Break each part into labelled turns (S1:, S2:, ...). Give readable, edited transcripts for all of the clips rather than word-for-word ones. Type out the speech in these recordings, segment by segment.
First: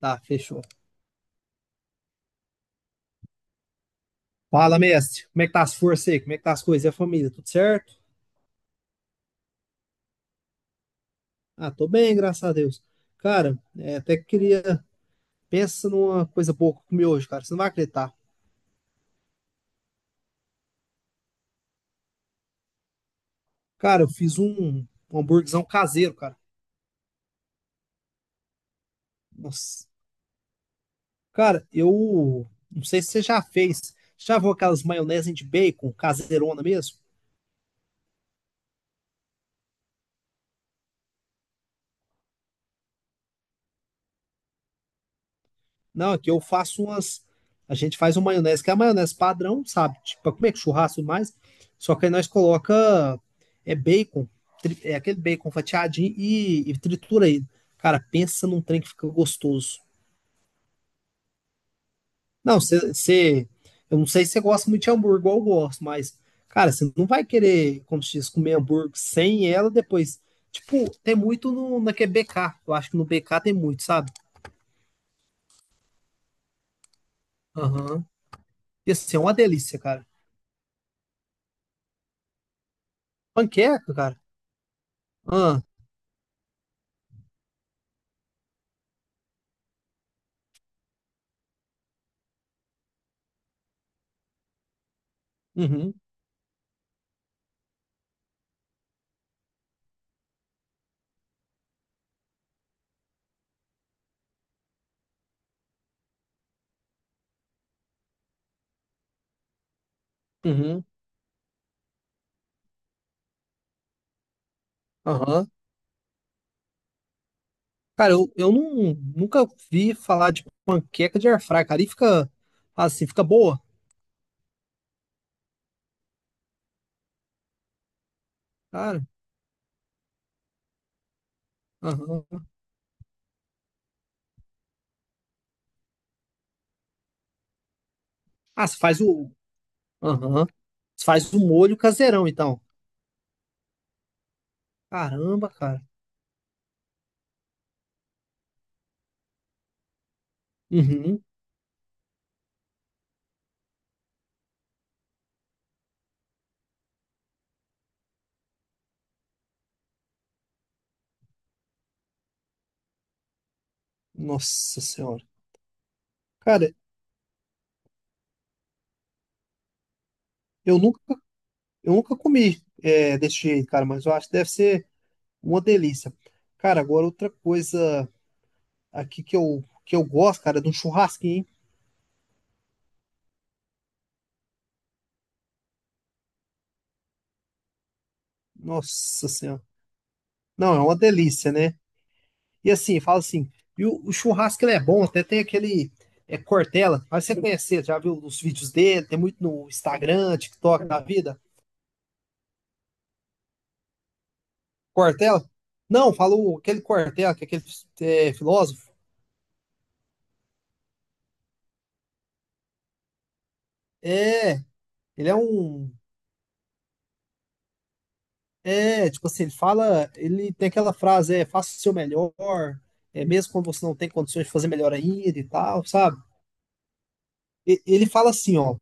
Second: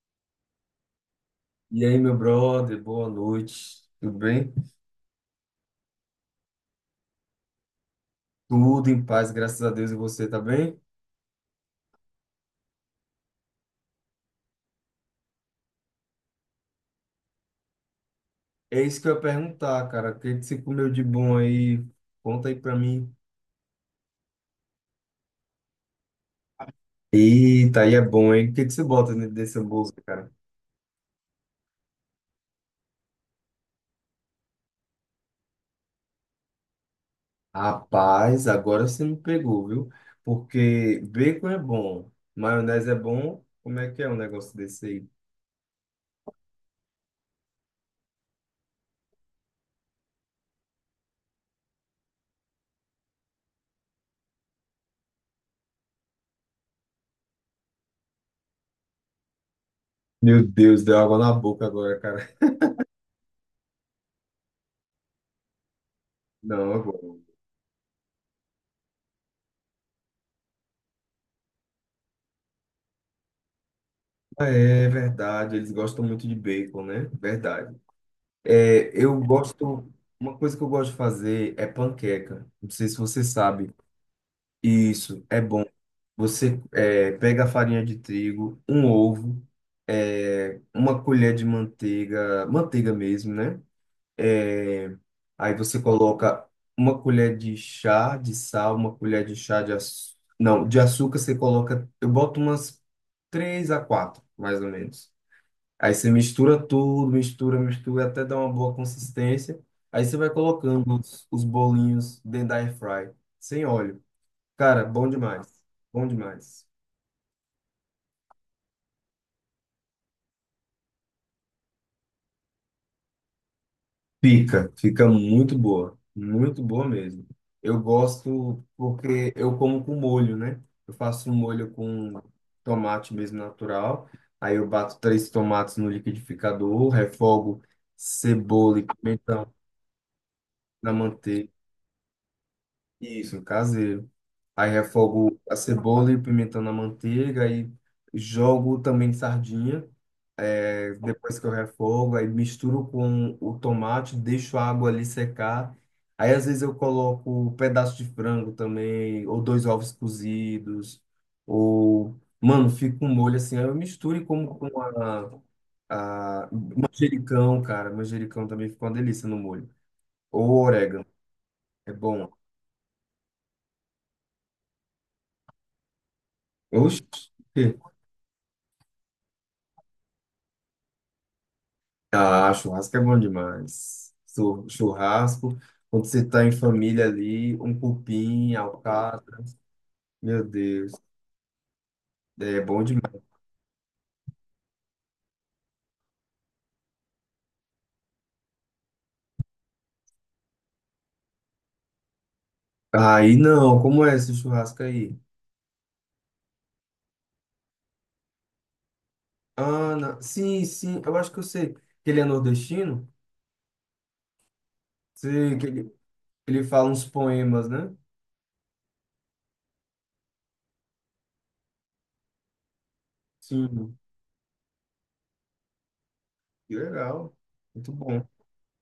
S1: Tá, fechou.
S2: E aí, meu brother, boa noite. Tudo bem?
S1: Fala, mestre. Como é que tá as forças aí? Como é que tá as coisas e a família? Tudo certo?
S2: Tudo em paz, graças a Deus. E você tá bem?
S1: Ah, tô bem, graças a Deus. Cara, é, até que queria. Pensa numa coisa boa que eu comi hoje, cara. Você não vai acreditar.
S2: É isso que eu ia perguntar, cara. O que que você comeu de bom aí? Conta aí pra mim.
S1: Cara, eu fiz um hambúrguerzão caseiro, cara.
S2: Eita, aí é bom, hein? O que que você bota dentro dessa
S1: Nossa.
S2: bolsa, cara?
S1: Cara, eu não sei se você já fez. Já viu aquelas maionese de bacon caseirona mesmo?
S2: Rapaz, agora você me pegou, viu? Porque bacon é bom, maionese é bom. Como é que é um negócio desse aí?
S1: Não, aqui eu faço umas. A gente faz uma maionese, que é a maionese padrão, sabe? Tipo, como é que churrasco e mais? Só que aí nós coloca é bacon, é aquele bacon fatiadinho e tritura ele. Cara, pensa num trem que fica gostoso.
S2: Meu Deus, deu água na boca agora, cara.
S1: Não, você. Eu não sei se você gosta muito de hambúrguer, igual eu gosto, mas,
S2: Não,
S1: cara,
S2: é
S1: você não
S2: bom.
S1: vai querer, como se diz, comer hambúrguer sem ela depois. Tipo, tem muito no, na que é BK. Eu acho que no BK tem muito, sabe?
S2: Ah, é verdade, eles gostam muito de bacon, né? Verdade.
S1: Aham.
S2: É,
S1: Ia ser
S2: eu
S1: uma delícia,
S2: gosto.
S1: cara.
S2: Uma coisa que eu gosto de fazer é panqueca. Não sei se você sabe.
S1: Panqueca, cara.
S2: Isso.
S1: Ah,
S2: Pega a farinha de trigo, um ovo, uma colher de manteiga, manteiga mesmo, né? É, aí você
S1: uhum,
S2: coloca uma colher de chá de sal, uma colher de chá de açúcar. Não, de açúcar você coloca. Eu boto umas três a quatro, mais ou menos. Aí você mistura tudo, mistura, mistura, até dar uma boa consistência. Aí você vai
S1: uhum,
S2: colocando os bolinhos dentro da air fry, sem óleo. Cara, bom
S1: aham.
S2: demais. Bom demais.
S1: Cara, eu não, nunca vi falar de panqueca de airfry, cara. E fica assim, fica boa,
S2: Fica, fica muito boa. Muito boa mesmo. Eu gosto
S1: cara.
S2: porque eu como com molho, né? Eu faço um molho com
S1: Aham.
S2: tomate mesmo natural. Aí eu bato três tomates no liquidificador, refogo
S1: Ah, você
S2: cebola e
S1: faz o.
S2: pimentão
S1: Aham.
S2: na
S1: Você faz o
S2: manteiga.
S1: molho caseirão, então.
S2: Isso, caseiro. Aí refogo
S1: Caramba,
S2: a
S1: cara.
S2: cebola e o pimentão na manteiga, aí jogo também sardinha. É,
S1: Uhum.
S2: depois que eu refogo, aí misturo com o tomate, deixo a água ali secar. Aí às vezes eu coloco um pedaço de frango também, ou dois ovos cozidos, ou, mano, fica um molho assim. Aí eu misturo e como com
S1: Nossa senhora.
S2: a
S1: Cara,
S2: manjericão, cara. Manjericão também fica uma delícia no molho. Ou
S1: eu nunca,
S2: orégano, é
S1: eu nunca
S2: bom.
S1: comi desse jeito, cara, mas eu acho que deve ser uma delícia. Cara,
S2: Oxi.
S1: agora outra coisa aqui que eu, gosto, cara, é de um churrasquinho, hein?
S2: Ah, churrasco é bom demais. Churrasco, quando você tá em família ali, um cupim,
S1: Nossa
S2: alcatra.
S1: senhora.
S2: Meu
S1: Não, é
S2: Deus,
S1: uma delícia, né?
S2: é
S1: E
S2: bom
S1: assim, fala
S2: demais.
S1: assim, e o churrasco ele é bom, até tem aquele Cortella, mas você conhecer, já viu os vídeos dele, tem muito no Instagram, TikTok da vida.
S2: Aí não, como é esse churrasco aí?
S1: Cortella? Não, falou aquele Cortella, que é aquele filósofo.
S2: Ana, sim, sim, eu acho que eu sei. Que ele é nordestino?
S1: É, ele é
S2: Sei, que ele,
S1: um.
S2: ele fala uns poemas, né?
S1: É, tipo assim, ele fala, ele tem aquela frase, faça o seu melhor, é mesmo quando você não
S2: Sim,
S1: tem condições de fazer melhor ainda e tal, sabe?
S2: que legal, muito
S1: Ele
S2: bom.
S1: fala assim, ó,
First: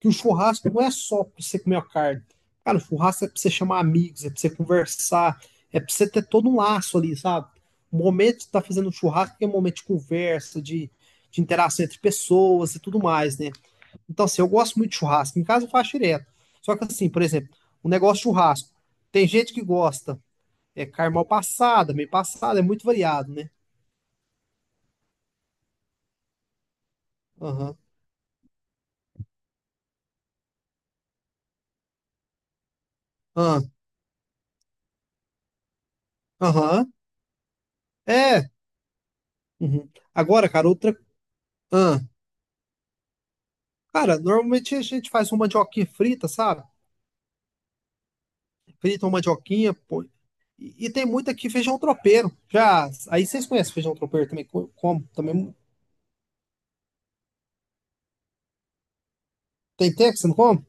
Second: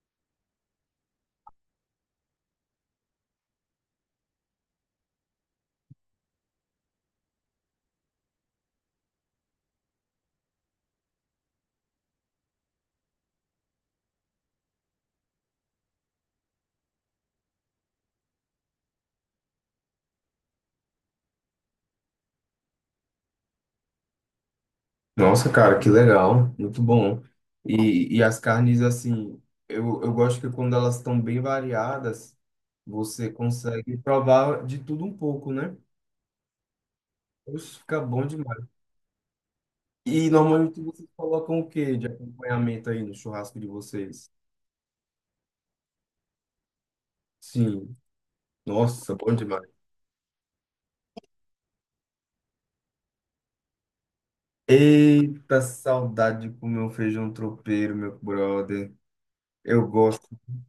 S1: que o churrasco não é só pra você comer a carne. Cara, o churrasco é pra você chamar amigos, é pra você conversar, é pra você ter todo um laço ali, sabe? O momento de estar fazendo um churrasco é um momento de conversa, de, interação entre pessoas e tudo mais, né? Então, assim, eu gosto muito de churrasco. Em casa eu faço direto. Só que, assim, por exemplo, o negócio de churrasco. Tem gente que gosta, é carne mal passada, meio passada, é muito variado, né?
S2: Nossa, cara, que legal, muito bom.
S1: Aham,
S2: E as carnes, assim, eu gosto que quando elas estão bem variadas, você
S1: aham,
S2: consegue provar de tudo um pouco, né?
S1: aham.
S2: Isso fica bom
S1: É.
S2: demais.
S1: Uhum.
S2: E
S1: Agora, cara,
S2: normalmente
S1: outra.
S2: vocês colocam o quê de
S1: Aham.
S2: acompanhamento aí no churrasco de
S1: Cara,
S2: vocês?
S1: normalmente a gente faz uma mandioquinha frita, sabe?
S2: Sim,
S1: Frita uma
S2: nossa, bom
S1: mandioquinha,
S2: demais.
S1: pô. E tem muito aqui feijão tropeiro. Já, aí vocês conhecem feijão tropeiro também? Como? Também
S2: Eita, saudade de comer um feijão tropeiro, meu brother. Eu
S1: tem tempo que
S2: gosto,
S1: você não come?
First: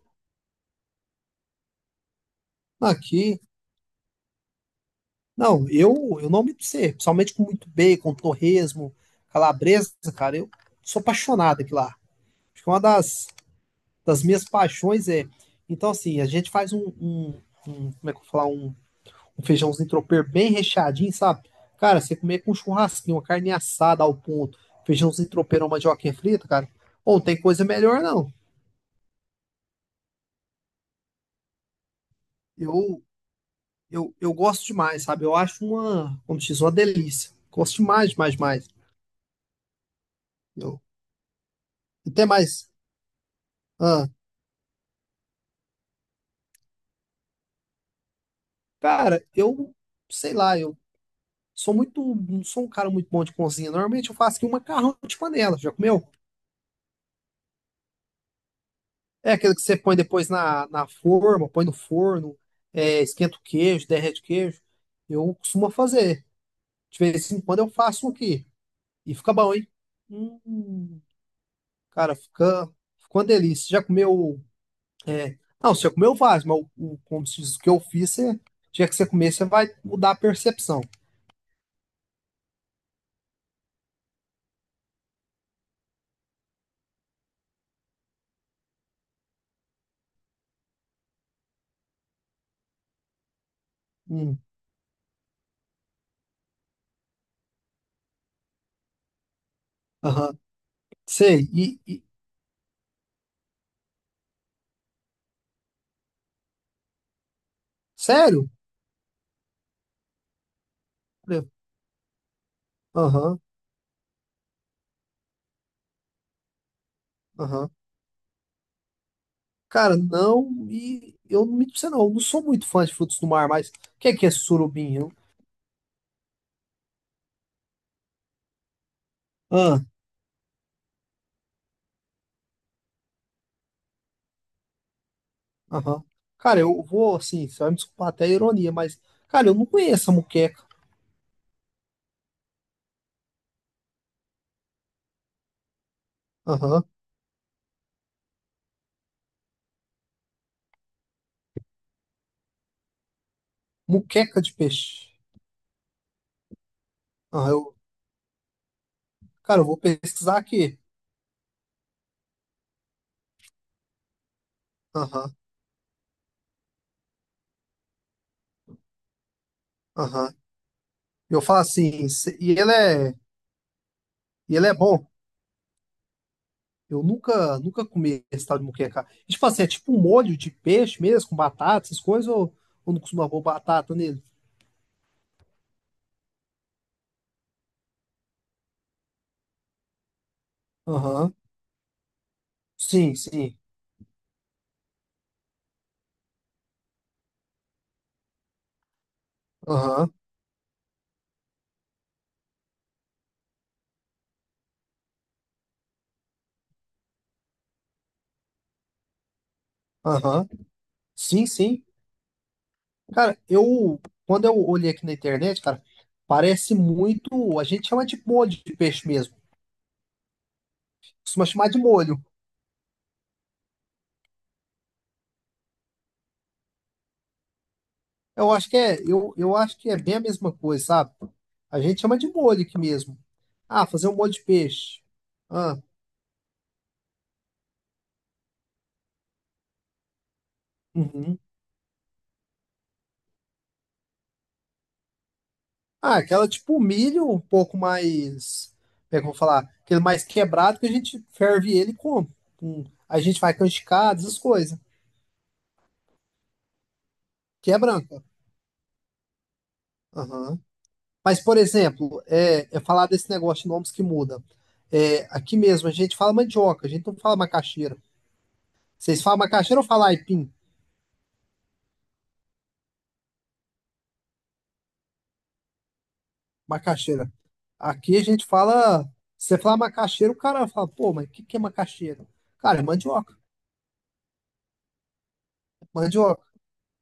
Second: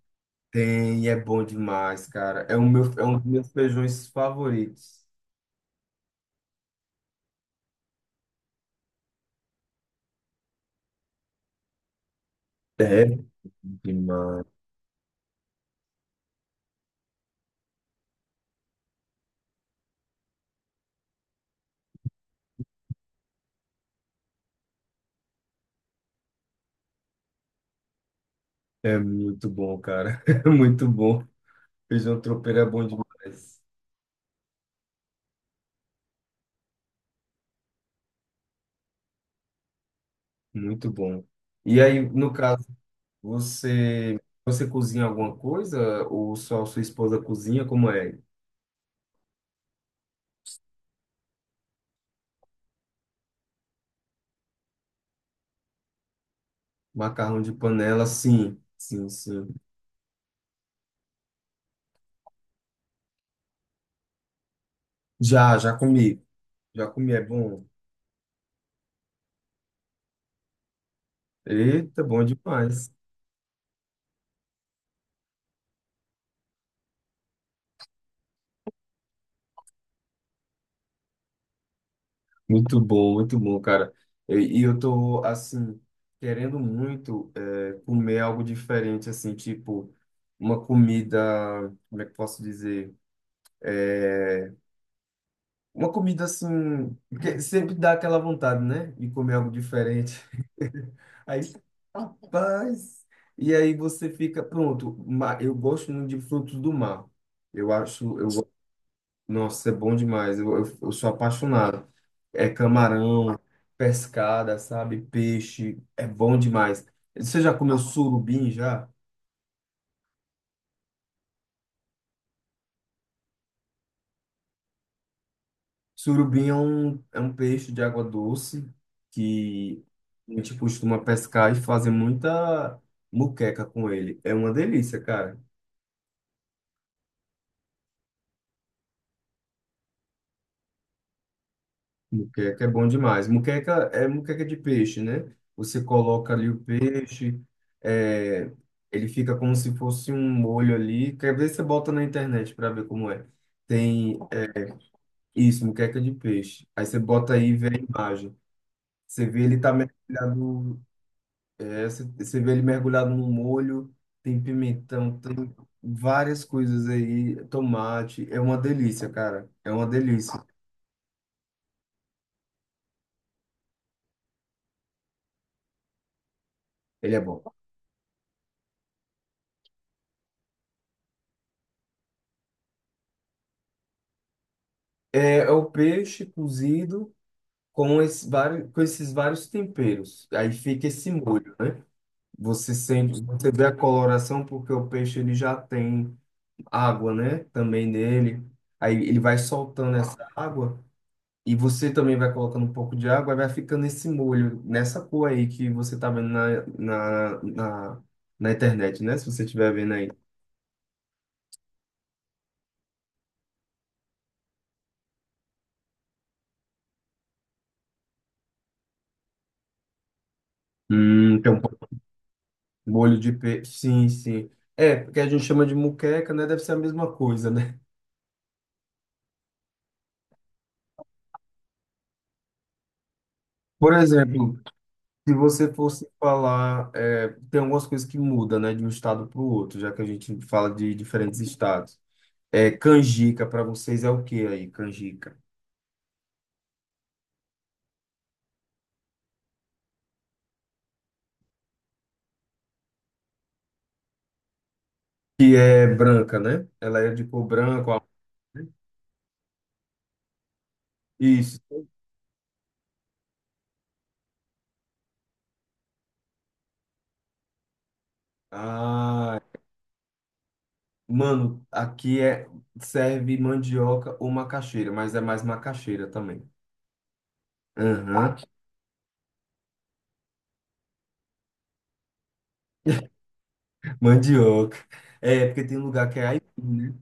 S2: tem, é bom demais, cara. É, o meu, é um dos
S1: Aqui.
S2: meus feijões favoritos.
S1: Não, eu não me sei, principalmente com muito bacon, torresmo, calabresa, cara, eu sou apaixonado aqui lá. Acho que é uma
S2: É
S1: das minhas
S2: demais.
S1: paixões é. Então, assim, a gente faz um, um, como é que eu vou falar? Um feijãozinho tropeiro bem recheadinho, sabe? Cara, você comer com um churrasquinho, uma carne assada ao ponto, feijãozinho tropeiro, uma mandioquinha frita, cara, ou não tem coisa melhor, não.
S2: É muito bom, cara. É muito bom. Feijão tropeiro é bom
S1: Eu,
S2: demais.
S1: eu gosto demais, sabe? Eu acho uma, como diz, uma delícia. Gosto demais, demais, demais. Eu,
S2: Muito bom. E aí,
S1: até
S2: no caso,
S1: mais. Ah,
S2: você você cozinha alguma coisa ou só sua esposa cozinha? Como é?
S1: cara, eu, sei lá, eu sou muito, não sou um cara muito bom de cozinha. Normalmente eu faço aqui um macarrão de panela. Já comeu?
S2: Macarrão de panela, sim. Sim,
S1: É
S2: sim.
S1: aquele que você põe depois na, forma, põe no forno, esquenta o queijo, derrete o queijo. Eu
S2: Já,
S1: costumo
S2: já comi.
S1: fazer.
S2: Já
S1: De
S2: comi, é
S1: vez em quando
S2: bom.
S1: eu faço um aqui. E fica bom, hein? Hum,
S2: Eita,
S1: cara,
S2: bom
S1: fica,
S2: demais.
S1: fica uma delícia. Já comeu. Não, você já comeu vários, mas como se diz, o que eu fiz, você, já que você comer, você vai mudar a percepção.
S2: Muito bom, cara. E eu tô, assim, querendo muito é, comer algo diferente, assim, tipo, uma comida, como é que eu posso dizer?
S1: Hum,
S2: Uma comida, assim, porque sempre dá aquela vontade, né? De comer algo diferente.
S1: aham.
S2: Aí,
S1: Sei. E,
S2: rapaz! E aí você fica, pronto, eu gosto muito de frutos do mar. Eu acho,
S1: sério?
S2: nossa, é bom demais. Eu sou apaixonado. É camarão,
S1: Aham,
S2: pescada, sabe? Peixe. É bom demais. Você já
S1: aham.
S2: comeu surubim já?
S1: Cara, não, e eu não me você não, eu não sou muito fã de frutos do mar, mas o que é surubim?
S2: Surubim é um peixe de água doce
S1: Ah,
S2: que a gente costuma pescar e fazer muita muqueca com ele. É uma delícia, cara.
S1: aham. Cara, eu vou assim, você vai me desculpar até a ironia, mas, cara, eu não conheço a muqueca.
S2: Muqueca é bom demais. Muqueca é muqueca de peixe, né? Você coloca ali o
S1: Aham.
S2: peixe, é, ele fica como se fosse um molho ali. Quer ver? Você bota na internet para ver como é. Tem
S1: Muqueca de peixe.
S2: isso, muqueca de peixe. Aí você bota aí
S1: Aham,
S2: e vê
S1: eu,
S2: a imagem. Você vê ele
S1: cara, eu
S2: tá
S1: vou pesquisar aqui.
S2: mergulhado, é, você vê ele mergulhado no molho, tem pimentão,
S1: Aham,
S2: tem várias coisas aí, tomate. É uma delícia, cara. É uma
S1: aham.
S2: delícia.
S1: Eu falo assim, e ele é, bom. Eu
S2: Ele é bom.
S1: nunca comi esse tal de muqueca. E, tipo assim, é tipo um molho de peixe mesmo, com batata, essas coisas, ou não costuma pôr batata nele?
S2: É o peixe cozido. Com, esse vários, com esses vários temperos. Aí fica esse
S1: Aham.
S2: molho, né? Você
S1: Sim,
S2: sente, você
S1: sim.
S2: vê a coloração porque o peixe ele já tem água, né? Também nele. Aí ele vai soltando
S1: Aham.
S2: essa água e você também vai colocando um pouco de água e vai ficando esse molho, nessa cor aí que você tá vendo na internet, né? Se você estiver vendo aí.
S1: Aham. Sim, sim. Cara, eu quando eu olhei aqui na internet, cara, parece muito, a gente chama de molho de peixe mesmo. Costuma
S2: Tem um
S1: chamar
S2: pouco
S1: de molho.
S2: de molho de peixe. Sim, sim. É, porque a gente chama de muqueca, né? Deve ser a mesma coisa, né?
S1: Eu acho que é, eu acho que é bem a mesma coisa, sabe? A gente chama de molho aqui mesmo. Ah,
S2: Por
S1: fazer um molho de
S2: exemplo,
S1: peixe.
S2: se você
S1: Ah,
S2: fosse falar, é, tem algumas coisas que mudam, né, de um estado para o outro, já que a gente fala de
S1: uhum.
S2: diferentes estados. É, canjica para vocês é o que aí, canjica?
S1: Ah, aquela tipo milho um pouco mais, como é que eu vou falar? Aquele mais quebrado que a gente ferve ele e come. Hum. A gente vai canjicadas, essas coisas.
S2: Que é branca, né? Ela é de cor
S1: Que é
S2: branca, ó.
S1: branca. Aham. Mas, por
S2: Isso.
S1: exemplo, eu falar desse negócio de nomes que muda. É, aqui mesmo a gente fala mandioca, a gente não fala macaxeira. Vocês
S2: Ah,
S1: falam macaxeira ou falam aipim?
S2: mano, aqui é serve mandioca ou macaxeira, mas é mais macaxeira também.
S1: Macaxeira. Aqui a
S2: Aham.
S1: gente fala. Você fala macaxeira, o cara fala, pô, mas o que, que é macaxeira? Cara, é mandioca.
S2: Mandioca. É, porque tem um lugar que é
S1: Mandioca.
S2: aipim, né?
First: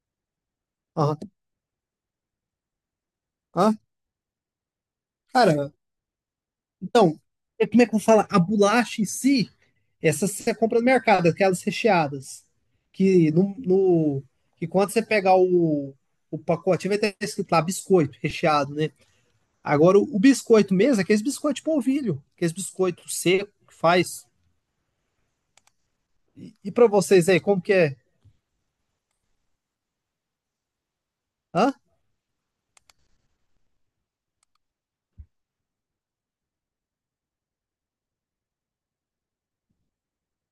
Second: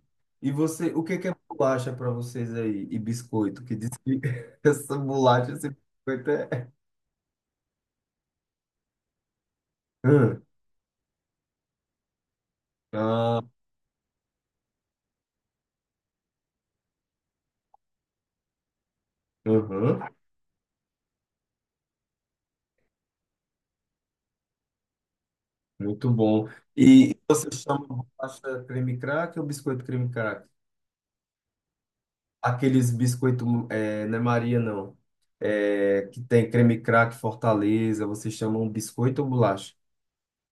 S2: E você, o
S1: Aham.
S2: que que é bolacha para vocês aí? E biscoito,
S1: Hã?
S2: que diz que essa bolacha, esse
S1: Cara,
S2: biscoito é...
S1: então, como é que eu falo? A bolacha em si, essa
S2: Hum.
S1: você compra no mercado, aquelas recheadas. Que,
S2: Ah,
S1: que quando você pegar o, pacotinho, vai ter escrito lá biscoito recheado, né? Agora,
S2: uhum.
S1: o biscoito mesmo, é aqueles biscoitos de polvilho, aqueles biscoitos seco que faz.
S2: Muito bom.
S1: E para
S2: E
S1: vocês aí,
S2: você
S1: como que
S2: chama
S1: é?
S2: bolacha creme crack ou biscoito creme crack?
S1: Hã?
S2: Aqueles biscoito, é, não é Maria, não. É, que tem creme crack, Fortaleza, vocês chamam biscoito ou bolacha?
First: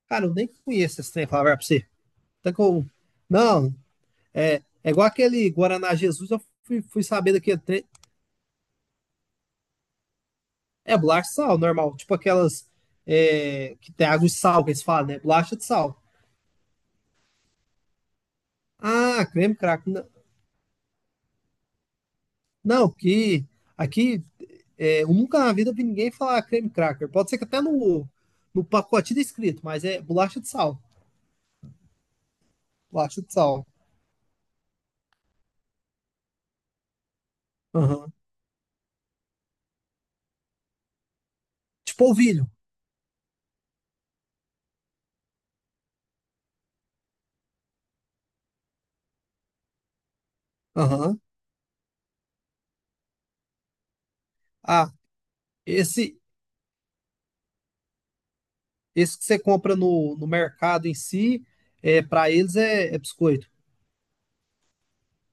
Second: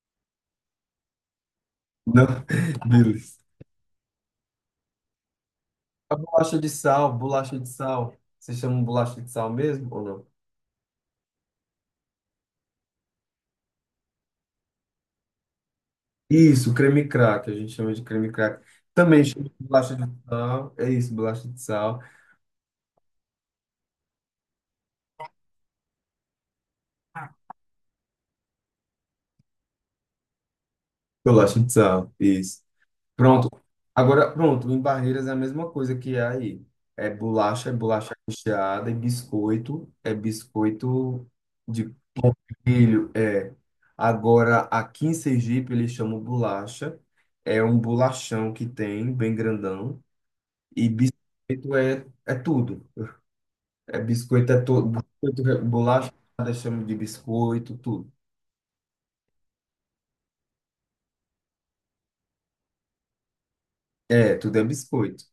S1: Cara, eu nem conheço esse trem, falar pra você.
S2: Não,
S1: Então,
S2: beleza.
S1: Não, é, é igual aquele Guaraná
S2: A
S1: Jesus, eu
S2: bolacha de
S1: fui
S2: sal,
S1: saber
S2: bolacha
S1: daquele
S2: de
S1: trem.
S2: sal. Vocês chamam bolacha de sal mesmo ou não?
S1: É bolacha de sal, normal. Tipo aquelas que tem água de sal, que eles falam, né? Bolacha de sal.
S2: Isso, creme crack, a gente chama de creme crack. Também
S1: Ah,
S2: chama de
S1: creme cracker.
S2: bolacha de
S1: Não,
S2: sal. É isso, bolacha de sal.
S1: não, que aqui eu nunca na vida vi ninguém falar creme cracker. Pode ser que até no, pacotinho tá escrito, mas é bolacha de sal.
S2: Bolacha de sal, isso.
S1: Plástico de
S2: Pronto.
S1: sal.
S2: Agora, pronto, em Barreiras é a mesma coisa que é aí. É
S1: Aham.
S2: bolacha recheada, e biscoito, é biscoito de
S1: Tipo polvilho.
S2: milho, é. Agora, aqui em Sergipe, eles chamam bolacha. É um bolachão que tem, bem grandão. E
S1: Aham.
S2: biscoito é, é tudo. É biscoito, é tudo.
S1: Ah,
S2: Biscoito, bolacha,
S1: esse,
S2: chama de biscoito, tudo.
S1: esse que você compra no, mercado em si, para eles é biscoito.
S2: É, tudo é biscoito.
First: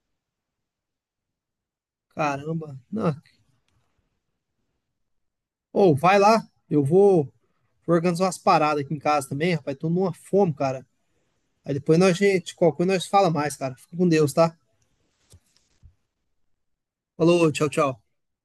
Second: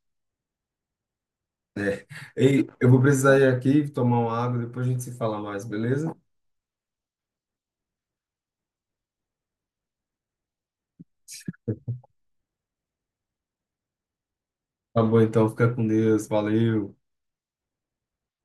S2: Ei,
S1: Caramba.
S2: eu vou
S1: Não.
S2: precisar ir aqui tomar uma água, depois a gente se fala mais,
S1: Ô,
S2: beleza?
S1: vai lá. Eu vou organizar umas paradas aqui em casa também, rapaz. Tô numa fome, cara. Aí depois nós, gente, qualquer coisa nós fala mais, cara. Fica com Deus, tá?
S2: Tá bom, então fica com Deus, valeu.
S1: Falou, tchau, tchau.